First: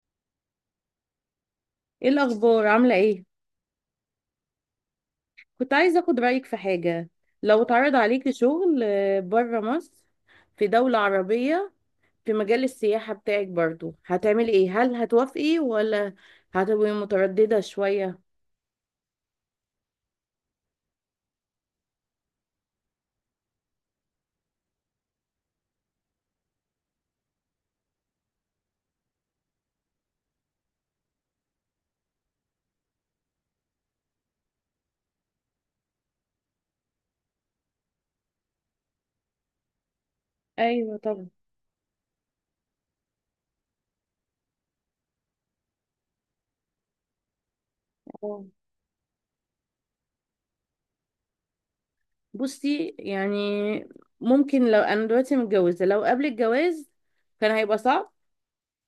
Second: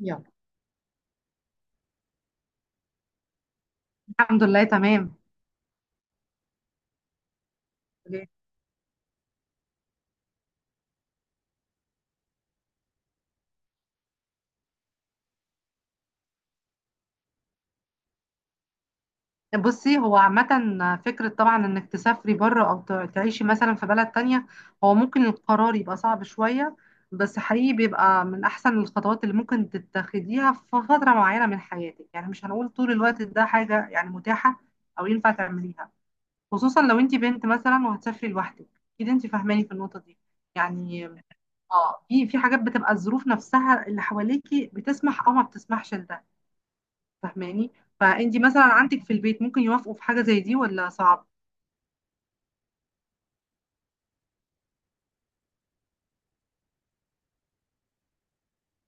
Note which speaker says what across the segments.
Speaker 1: يلا.
Speaker 2: ايه الاخبار؟ عامله ايه؟
Speaker 1: الحمد لله تمام.
Speaker 2: كنت عايزه اخد رايك في حاجه. لو اتعرض عليكي شغل بره مصر، في دوله عربيه، في مجال السياحه بتاعك برضو هتعملي ايه؟ هل هتوافقي ولا هتبقي متردده شويه؟
Speaker 1: بصي هو عامة فكرة طبعا انك تسافري بره او تعيشي مثلا في بلد تانية. هو ممكن القرار يبقى صعب شوية، بس حقيقي بيبقى من احسن الخطوات اللي ممكن تتخذيها في فترة معينة من حياتك، يعني مش هنقول طول الوقت ده حاجة يعني متاحة او ينفع تعمليها. خصوصا لو انت بنت مثلا وهتسافري لوحدك، اكيد انت فاهماني في النقطة دي
Speaker 2: ايوه
Speaker 1: يعني.
Speaker 2: طبعا.
Speaker 1: اه في حاجات بتبقى الظروف نفسها اللي حواليكي بتسمح او ما بتسمحش لده، فاهماني؟ فانت
Speaker 2: اه
Speaker 1: مثلا عندك في البيت ممكن يوافقوا في حاجة زي دي ولا صعب؟
Speaker 2: بصي ممكن لو انا دلوقتي متجوزه، لو قبل الجواز كان هيبقى صعب.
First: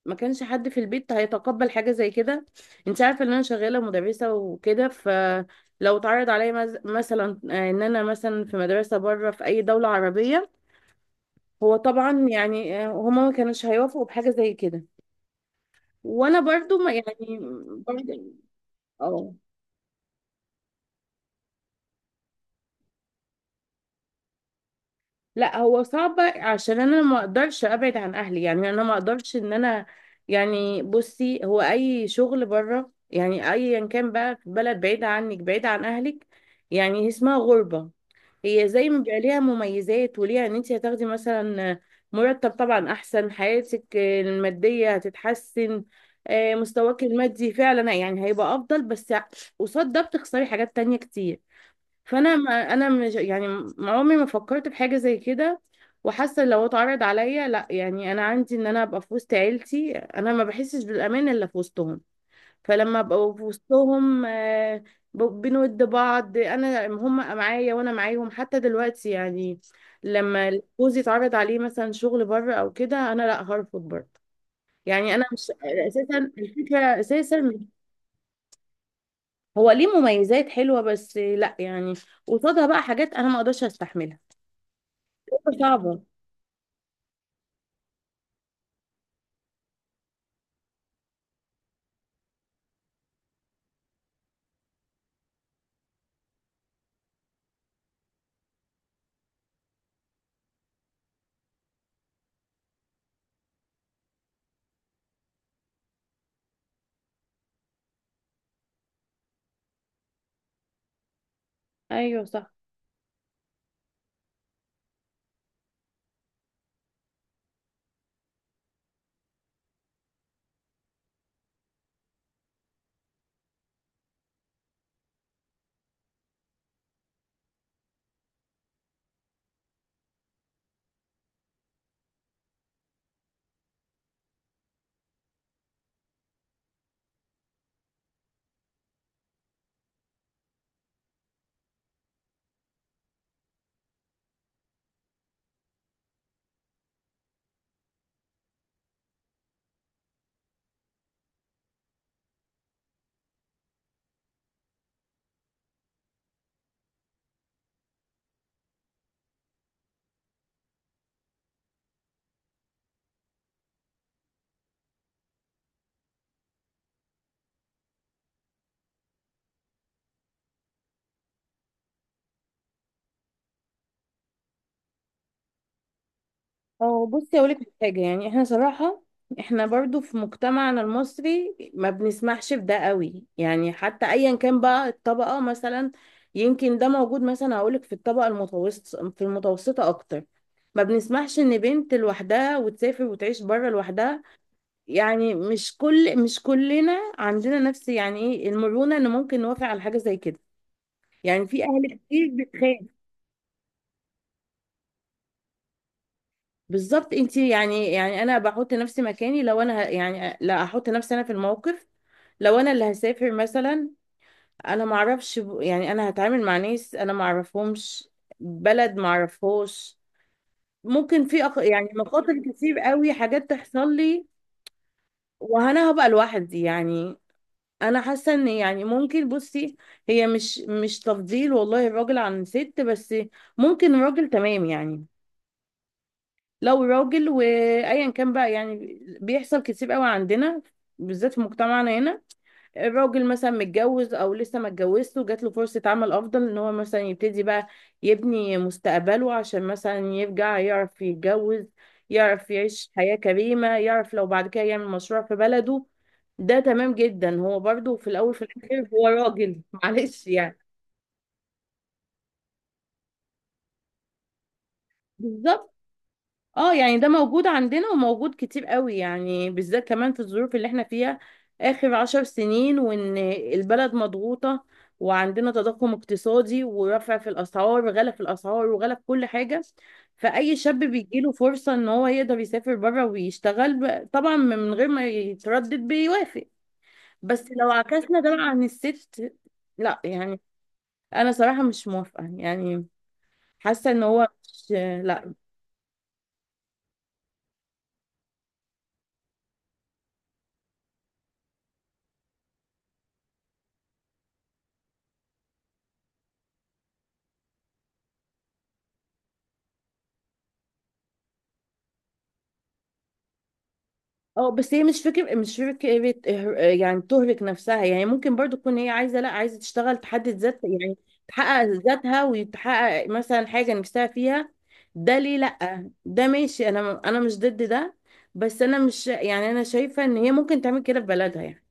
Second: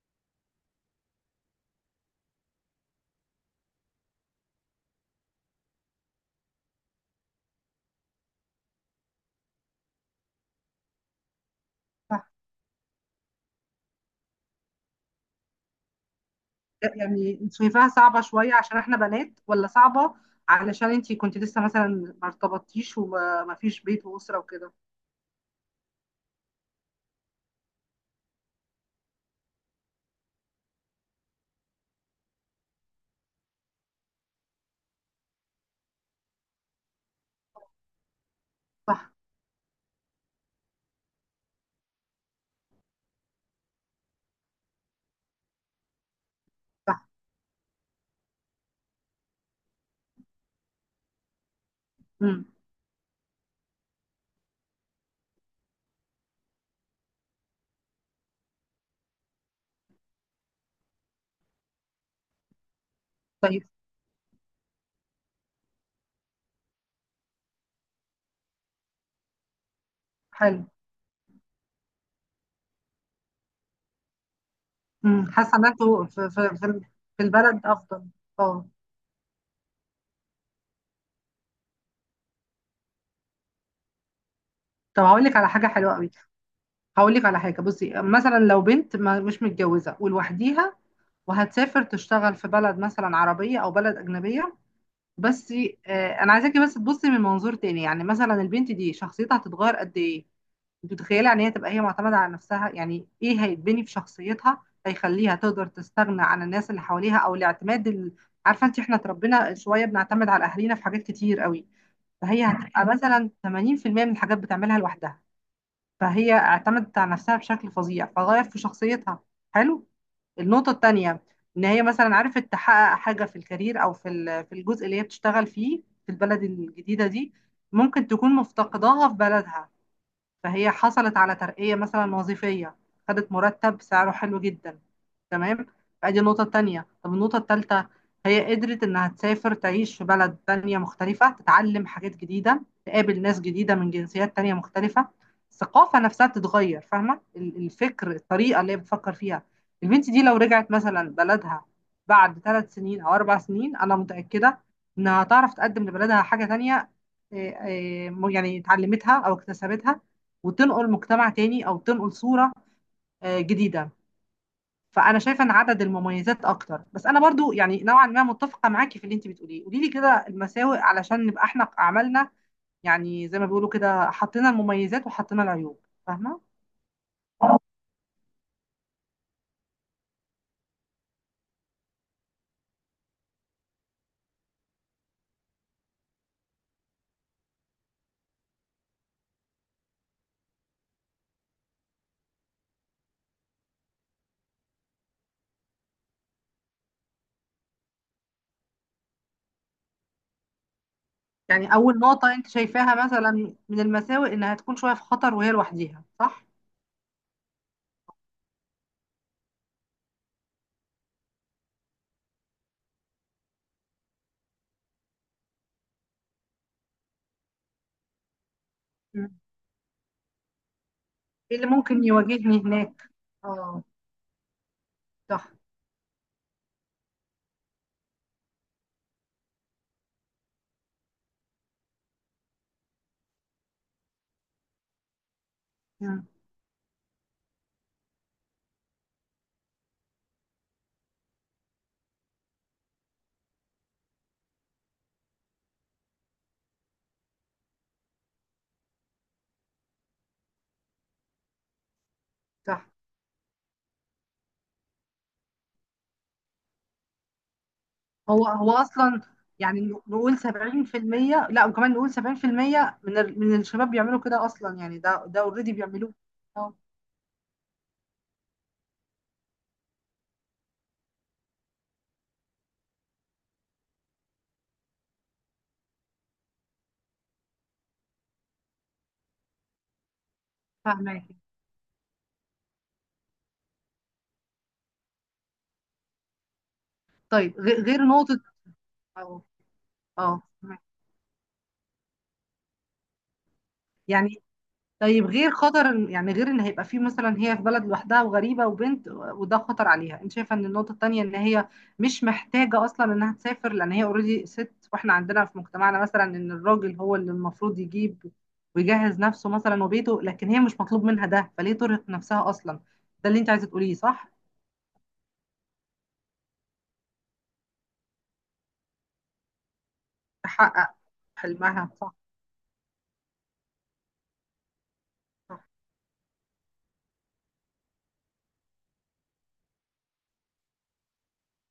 Speaker 2: ما كانش حد في البيت هيتقبل حاجة زي كده. انت عارفة ان انا شغالة مدرسة وكده، فلو اتعرض عليا مثلا ان انا مثلا في مدرسة بره في اي دولة عربية، هو طبعا
Speaker 1: صح.
Speaker 2: هما ما كانوش هيوافقوا بحاجة زي كده. وانا برضو ما يعني
Speaker 1: يعني انت شايفاها
Speaker 2: برضو
Speaker 1: صعبة شوية عشان احنا
Speaker 2: اه.
Speaker 1: بنات، ولا صعبة علشان انت كنت لسه مثلا ما ارتبطتيش وما فيش بيت وأسرة وكده؟
Speaker 2: لا هو صعب عشان انا ما اقدرش ابعد عن اهلي، يعني انا ما اقدرش ان انا يعني بصي، هو اي شغل بره يعني ايا كان بقى في بلد بعيدة عنك، بعيدة عن اهلك، يعني اسمها غربة. هي زي ما
Speaker 1: صح.
Speaker 2: بيبقى ليها مميزات، وليها ان انت هتاخدي مثلا مرتب، طبعا احسن، حياتك المادية هتتحسن. مستواك
Speaker 1: صح.
Speaker 2: المادي فعلا يعني هيبقى افضل، بس قصاد ده بتخسري حاجات تانية كتير. فانا
Speaker 1: امم.
Speaker 2: ما انا مش يعني ما عمري ما فكرت في حاجه زي كده. وحاسه لو اتعرض عليا لا، يعني انا عندي ان انا ابقى في وسط عيلتي، انا ما بحسش بالامان الا في وسطهم. فلما ابقى في
Speaker 1: طيب.
Speaker 2: وسطهم بنود بعض، انا هم معايا وانا معاهم حتى دلوقتي يعني. لما
Speaker 1: حلو.
Speaker 2: جوزي اتعرض عليه مثلا شغل بره او كده، انا لا، هرفض برضه. يعني انا
Speaker 1: امم.
Speaker 2: مش
Speaker 1: حاسة ان انتوا
Speaker 2: الفكره
Speaker 1: في في
Speaker 2: اساسا.
Speaker 1: البلد افضل. اه.
Speaker 2: هو ليه مميزات حلوه، بس لا يعني قصادها بقى حاجات انا ما اقدرش استحملها.
Speaker 1: طب هقول لك على حاجة حلوة
Speaker 2: صعبة.
Speaker 1: قوي. هقول لك على حاجة، بصي مثلا لو بنت ما مش متجوزة ولوحديها وهتسافر تشتغل في بلد مثلا عربية او بلد أجنبية، بس انا عايزاكي بس تبصي من منظور تاني. يعني مثلا البنت دي شخصيتها هتتغير قد ايه؟ انت متخيله ان هي تبقى هي معتمده على نفسها؟ يعني ايه هيتبني في شخصيتها، هيخليها تقدر تستغنى عن الناس اللي حواليها او الاعتماد ال... عارفه انت احنا اتربينا شويه بنعتمد على اهالينا في حاجات كتير قوي.
Speaker 2: ايوه
Speaker 1: فهي
Speaker 2: صح.
Speaker 1: هتبقى مثلا 80% من الحاجات بتعملها لوحدها، فهي اعتمدت على نفسها بشكل فظيع فغير في شخصيتها. حلو. النقطة التانية، إن هي مثلا عرفت تحقق حاجة في الكارير أو في في الجزء اللي هي بتشتغل فيه في البلد الجديدة دي، ممكن تكون مفتقداها في بلدها. فهي حصلت على ترقية مثلا وظيفية، خدت مرتب سعره حلو جدا. تمام. فأدي النقطة التانية. طب النقطة التالتة، هي قدرت إنها تسافر تعيش في بلد تانية مختلفة، تتعلم حاجات جديدة، تقابل ناس جديدة من جنسيات تانية مختلفة. الثقافة نفسها بتتغير، فاهمة الفكر، الطريقة اللي هي بتفكر فيها. البنت دي لو رجعت مثلا بلدها بعد 3 سنين أو 4 سنين، أنا متأكدة إنها هتعرف تقدم لبلدها حاجة تانية، إيه، إيه، يعني اتعلمتها أو اكتسبتها، وتنقل مجتمع تاني او تنقل صورة جديدة. فانا شايفة ان عدد المميزات اكتر، بس انا برضو يعني نوعا ما متفقة معاكي في اللي انت بتقوليه. قولي لي كده المساوئ علشان نبقى احنا عملنا، يعني زي ما بيقولوا كده، حطينا المميزات وحطينا العيوب. فاهمة؟
Speaker 2: بصي اقول لك حاجة، يعني احنا صراحة احنا برضو في مجتمعنا المصري ما بنسمحش بده قوي، يعني حتى ايا كان بقى الطبقة مثلا. يمكن ده موجود مثلا، هقول لك، في الطبقة المتوسطة، في المتوسطة اكتر ما بنسمحش ان بنت لوحدها وتسافر وتعيش بره لوحدها. يعني مش كلنا عندنا نفس يعني ايه، المرونة ان ممكن نوافق على حاجة زي كده. يعني في
Speaker 1: يعني
Speaker 2: اهل
Speaker 1: اول
Speaker 2: كتير
Speaker 1: نقطة انت
Speaker 2: بتخاف.
Speaker 1: شايفاها مثلا من المساوئ انها تكون شوية في خطر وهي لوحديها، صح؟
Speaker 2: بالظبط انت يعني انا بحط نفسي مكاني، لو انا ه- يعني لا احط نفسي انا في الموقف، لو انا اللي هسافر مثلا، انا ما اعرفش انا هتعامل مع ناس انا ما اعرفهمش، بلد ما
Speaker 1: مم.
Speaker 2: اعرفهاش. ممكن في أخ...
Speaker 1: ايه اللي
Speaker 2: يعني
Speaker 1: ممكن
Speaker 2: مخاطر
Speaker 1: يواجهني
Speaker 2: كتير
Speaker 1: هناك.
Speaker 2: قوي حاجات
Speaker 1: اه.
Speaker 2: تحصل لي
Speaker 1: صح.
Speaker 2: وانا هبقى لوحدي يعني. انا حاسه ان يعني ممكن بصي، هي مش تفضيل والله الراجل عن الست، بس ممكن الراجل تمام يعني
Speaker 1: مم.
Speaker 2: لو راجل، وايا كان بقى، يعني بيحصل كتير قوي عندنا، بالذات في مجتمعنا هنا. الراجل مثلا متجوز او لسه ما اتجوزش وجات له فرصة عمل افضل، ان هو مثلا يبتدي بقى يبني مستقبله، عشان مثلا يرجع يعرف يتجوز، يعرف
Speaker 1: صح.
Speaker 2: يعيش حياة كريمة، يعرف لو بعد كده يعمل مشروع في بلده. ده تمام جدا، هو برضو في الاول في
Speaker 1: هو
Speaker 2: الاخر هو
Speaker 1: اصلا
Speaker 2: راجل
Speaker 1: يعني
Speaker 2: معلش
Speaker 1: نقول
Speaker 2: يعني.
Speaker 1: 70%. لا، وكمان نقول 70% من الشباب بيعملوا كده اصلا. يعني ده ده اوريدي
Speaker 2: بالظبط.
Speaker 1: بيعملوه.
Speaker 2: اه
Speaker 1: اه.
Speaker 2: يعني ده موجود عندنا وموجود كتير قوي، يعني بالذات كمان في الظروف اللي احنا فيها اخر 10 سنين. وان البلد مضغوطة وعندنا تضخم اقتصادي ورفع في الاسعار وغلا في الاسعار وغلا في كل حاجة. فاي شاب
Speaker 1: فاهمك.
Speaker 2: بيجيله فرصة ان هو يقدر يسافر بره ويشتغل، طبعا من غير ما يتردد بيوافق. بس
Speaker 1: طيب
Speaker 2: لو
Speaker 1: غير
Speaker 2: عكسنا ده
Speaker 1: نقطة.
Speaker 2: بقى عن الست،
Speaker 1: اه.
Speaker 2: لا يعني
Speaker 1: اه، فاهماكي.
Speaker 2: انا صراحة مش موافقة يعني. حاسة ان هو
Speaker 1: يعني
Speaker 2: مش،
Speaker 1: طيب
Speaker 2: لا
Speaker 1: غير خطر يعني غير ان هيبقى في مثلا هي في بلد لوحدها وغريبة وبنت، وده خطر عليها، انت شايفة ان النقطة التانية ان هي مش محتاجة اصلا انها تسافر، لان هي اوريدي ست، واحنا عندنا في مجتمعنا مثلا ان الراجل هو اللي المفروض يجيب ويجهز نفسه مثلا وبيته، لكن هي مش مطلوب منها ده، فليه ترهق نفسها اصلا؟ ده اللي انت عايزة تقوليه صح؟
Speaker 2: اه، بس هي مش فكرة، يعني تهلك نفسها. يعني ممكن برضو تكون هي عايزة، لا عايزة تشتغل تحدد ذات
Speaker 1: تحقق
Speaker 2: يعني، تحقق
Speaker 1: حلمها، صح.
Speaker 2: ذاتها، وتحقق مثلا حاجة نفسها فيها. ده ليه
Speaker 1: صح.
Speaker 2: لا، ده ماشي، انا مش ضد ده. بس انا مش يعني، انا شايفة ان هي ممكن تعمل كده في بلدها يعني.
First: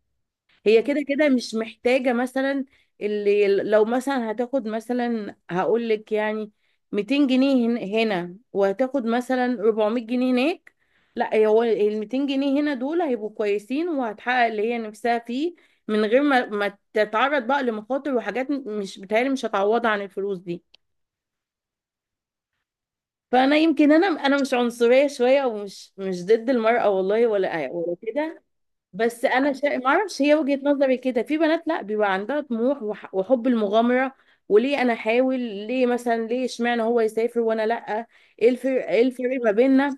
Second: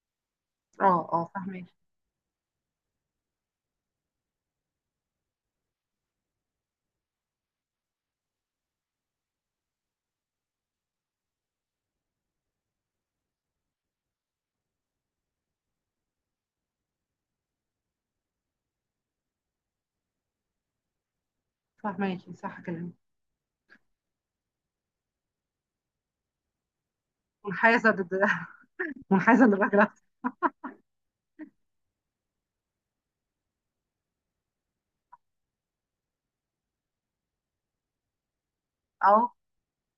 Speaker 2: هي كده
Speaker 1: اه.
Speaker 2: كده
Speaker 1: اه،
Speaker 2: مش
Speaker 1: فاهماكي.
Speaker 2: محتاجة مثلا. اللي لو مثلا هتاخد مثلا، هقول لك يعني، 200 جنيه هنا، وهتاخد مثلا 400 جنيه هناك. لا، هو ال 200 جنيه هنا دول هيبقوا كويسين، وهتحقق اللي هي نفسها فيه، من غير ما تتعرض بقى لمخاطر وحاجات مش بتهيألي مش هتعوضها عن الفلوس دي.
Speaker 1: فاهماكي. صح كلامك.
Speaker 2: فانا يمكن، انا مش عنصرية شوية، ومش مش ضد المرأة، والله ولا
Speaker 1: منحازة
Speaker 2: ولا
Speaker 1: ضد
Speaker 2: كده. بس
Speaker 1: منحازة
Speaker 2: انا شا...
Speaker 1: للراجل
Speaker 2: ما
Speaker 1: أكتر.
Speaker 2: اعرفش هي وجهة نظري كده في بنات، لا، بيبقى عندها طموح وحب المغامرة. وليه انا احاول؟ ليه مثلا؟ ليه اشمعنى هو يسافر وانا لا؟ ايه الفرق؟
Speaker 1: اه.
Speaker 2: ما بيننا؟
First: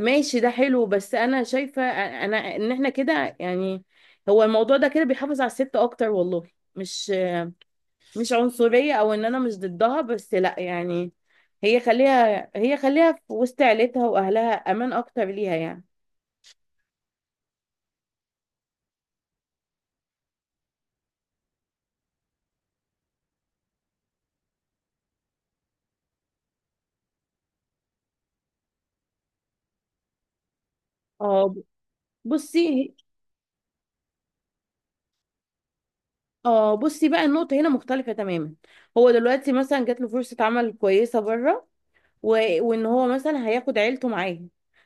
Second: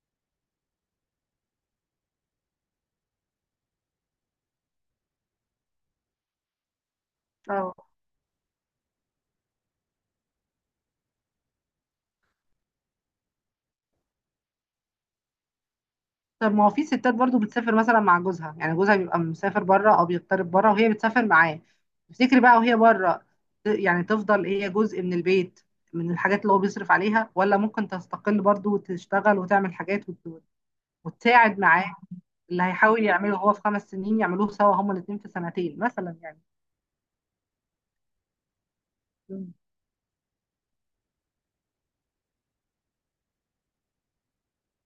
Speaker 2: ماشي ده حلو، بس انا شايفة ان احنا كده يعني، هو الموضوع ده كده بيحافظ على الست اكتر والله. مش
Speaker 1: اه.
Speaker 2: مش عنصرية او ان انا مش ضدها، بس لا يعني، هي خليها في وسط عيلتها واهلها امان اكتر ليها يعني.
Speaker 1: طب ما هو في ستات برضو بتسافر مثلا مع جوزها، يعني جوزها بيبقى مسافر بره او بيغترب بره وهي بتسافر معاه. تفتكري بقى وهي بره، يعني تفضل هي جزء من البيت من الحاجات اللي هو بيصرف عليها، ولا ممكن تستقل برضو وتشتغل وتعمل حاجات
Speaker 2: اه
Speaker 1: وتساعد معاه؟ اللي
Speaker 2: بصي
Speaker 1: هيحاول يعمله هو في 5 سنين، يعملوه سوا هما الاتنين في 2 سنين مثلا يعني.
Speaker 2: اه بصي بقى النقطة هنا مختلفة تماما. هو دلوقتي
Speaker 1: مم.
Speaker 2: مثلا جات له فرصة عمل كويسة بره، و... وان هو مثلا هياخد عيلته معاه،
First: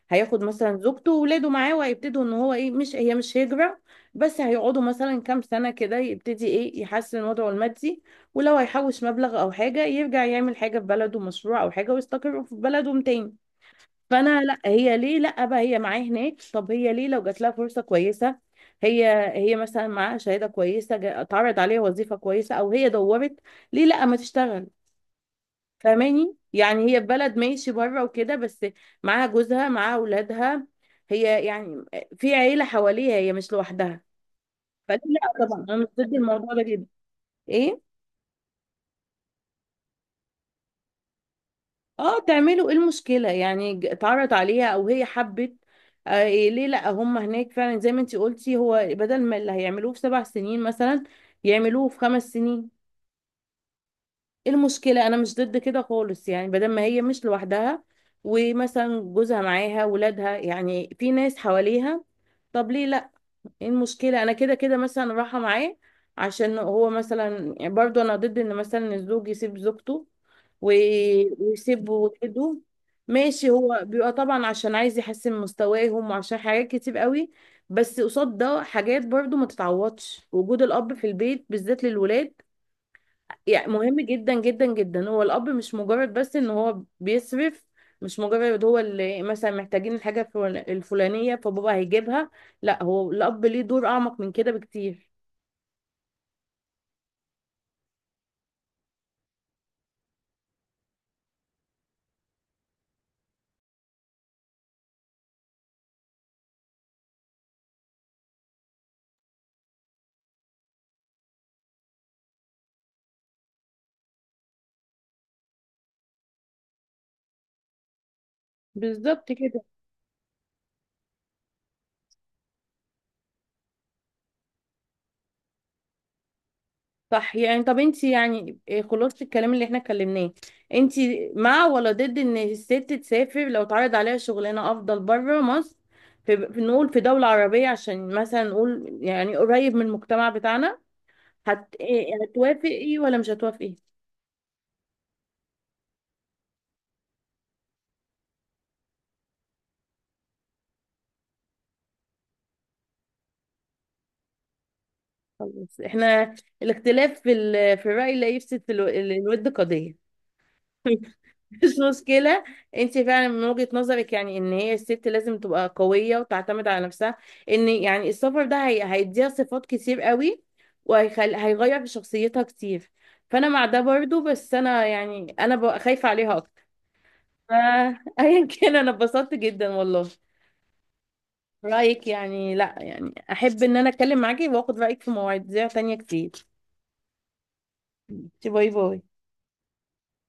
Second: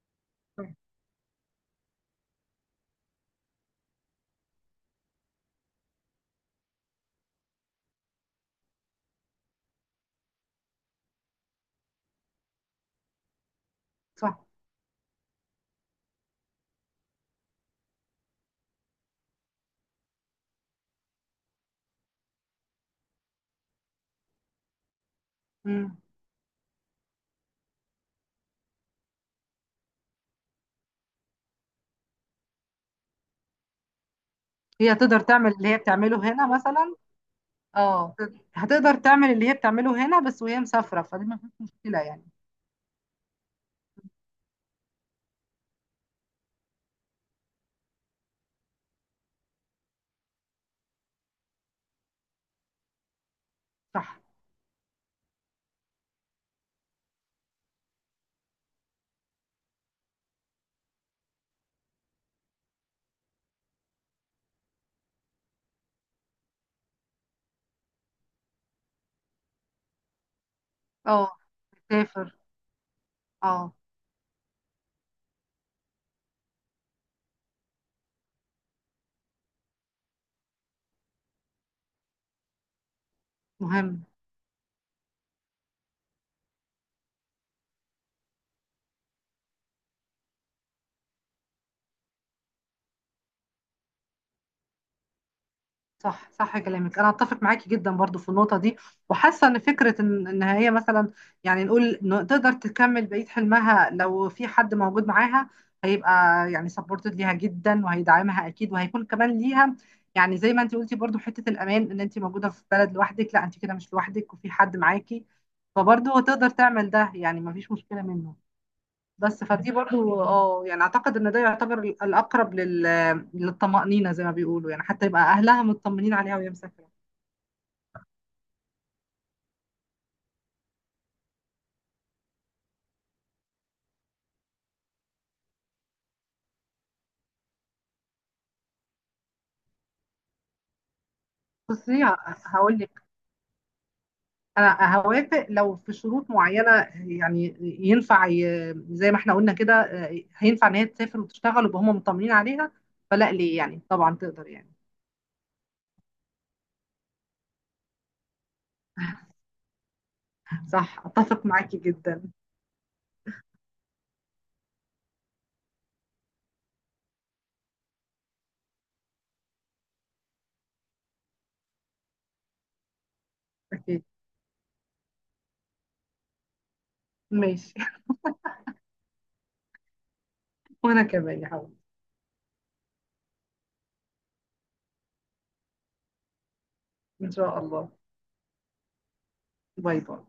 Speaker 2: هياخد مثلا زوجته وولاده معاه، وهيبتدوا ان هو ايه، مش هي مش هجرة، بس هيقعدوا مثلا كام سنة كده، يبتدي ايه يحسن وضعه المادي. ولو هيحوش مبلغ او حاجة، يرجع يعمل حاجة في بلده مشروع او حاجة، ويستقر في بلده تاني.
Speaker 1: صح.
Speaker 2: فانا لا، هي ليه لا بقى هي معايا هناك؟ طب هي ليه لو جات لها فرصه كويسه، هي هي مثلا معاها شهاده كويسه، اتعرض عليها وظيفه كويسه، او هي دورت، ليه لا ما تشتغل؟
Speaker 1: مم.
Speaker 2: فاهماني يعني، هي في بلد ماشي بره وكده، بس معاها جوزها، معاها اولادها، هي يعني في عيله حواليها، هي مش لوحدها.
Speaker 1: هي
Speaker 2: فليه
Speaker 1: تقدر
Speaker 2: لا؟
Speaker 1: تعمل
Speaker 2: طبعا
Speaker 1: اللي
Speaker 2: انا
Speaker 1: هي
Speaker 2: مش ضد
Speaker 1: بتعمله هنا
Speaker 2: الموضوع ده جدا.
Speaker 1: مثلا.
Speaker 2: ايه.
Speaker 1: اه. هتقدر تعمل اللي هي بتعمله هنا بس وهي مسافرة، فدي ما فيش مشكلة
Speaker 2: اه
Speaker 1: يعني.
Speaker 2: تعملوا ايه المشكلة، يعني اتعرض عليها او هي حبت. آه إيه ليه لا؟ هم هناك فعلا زي ما انتي قلتي، هو بدل ما اللي هيعملوه في 7 سنين مثلا، يعملوه في 5 سنين.
Speaker 1: صح.
Speaker 2: ايه المشكلة؟ انا مش ضد كده خالص يعني، بدل ما هي مش لوحدها، ومثلا جوزها معاها، ولادها، يعني في ناس حواليها، طب ليه؟ ايه المشكلة؟ انا كده كده مثلا رايحة معاه، عشان هو مثلا، يعني برضو انا ضد ان مثلا الزوج يسيب زوجته و-
Speaker 1: اه.
Speaker 2: ويسيب
Speaker 1: تسافر.
Speaker 2: ولاده. ماشي
Speaker 1: اه.
Speaker 2: هو بيبقى طبعا عشان عايز يحسن مستواهم وعشان حاجات كتير قوي، بس قصاد ده حاجات برضو ما تتعوضش، وجود الاب في البيت بالذات للولاد يعني مهم
Speaker 1: مهم.
Speaker 2: جدا جدا جدا. هو الاب مش مجرد بس ان هو بيصرف، مش مجرد هو اللي مثلا محتاجين الحاجه الفلانيه فبابا هيجيبها، لا، هو الاب ليه دور اعمق من كده بكتير.
Speaker 1: صح، صح كلامك، انا اتفق معاكي جدا برضو في النقطه دي. وحاسه ان فكره ان ان هي مثلا، يعني نقول إن تقدر تكمل بقيه حلمها لو في حد موجود معاها، هيبقى يعني سبورتد ليها جدا وهيدعمها اكيد، وهيكون كمان ليها يعني زي ما انت قلتي برضو حته الامان، ان انت موجوده في بلد لوحدك، لا انت كده مش لوحدك وفي حد معاكي، فبرضو تقدر تعمل ده، يعني مفيش مشكله منه.
Speaker 2: بالظبط
Speaker 1: بس
Speaker 2: كده.
Speaker 1: فدي برضو اه، يعني اعتقد ان ده يعتبر الاقرب لل... للطمأنينة زي ما بيقولوا، يعني حتى يبقى اهلها مطمنين عليها وهي مسافرة.
Speaker 2: صح يعني. طب انت يعني إيه خلاصه الكلام اللي احنا اتكلمناه؟ انت مع ولا ضد ان الست تسافر لو اتعرض عليها شغلانه افضل بره مصر، في نقول في دوله عربيه عشان مثلا نقول يعني قريب من المجتمع بتاعنا؟
Speaker 1: بصي هقول لك،
Speaker 2: هتوافقي ولا مش هتوافقي؟
Speaker 1: انا هوافق لو في شروط معينة. يعني ينفع زي ما احنا قلنا كده هينفع ان هي تسافر وتشتغل ويبقى هم مطمنين عليها، فلا ليه يعني، طبعا تقدر يعني.
Speaker 2: خلاص، احنا الاختلاف في في الرأي لا يفسد الود قضية.
Speaker 1: صح. اتفق
Speaker 2: مش
Speaker 1: معاكي جدا.
Speaker 2: مشكلة. انت فعلا من وجهة نظرك يعني ان هي الست لازم تبقى قوية وتعتمد على نفسها، ان يعني السفر ده هيديها صفات كتير قوي، هيغير في شخصيتها كتير. فانا مع ده
Speaker 1: أكيد.
Speaker 2: برضو، بس انا يعني انا ببقى خايفة عليها اكتر.
Speaker 1: ماشي.
Speaker 2: فايا كان، انا اتبسطت جدا والله.
Speaker 1: وانا كمان يا حبيبي.
Speaker 2: رأيك يعني، لا يعني احب ان انا اتكلم معاكي واخد رأيك في مواضيع تانية كتير.
Speaker 1: ان شاء الله.
Speaker 2: باي باي.
Speaker 1: باي باي.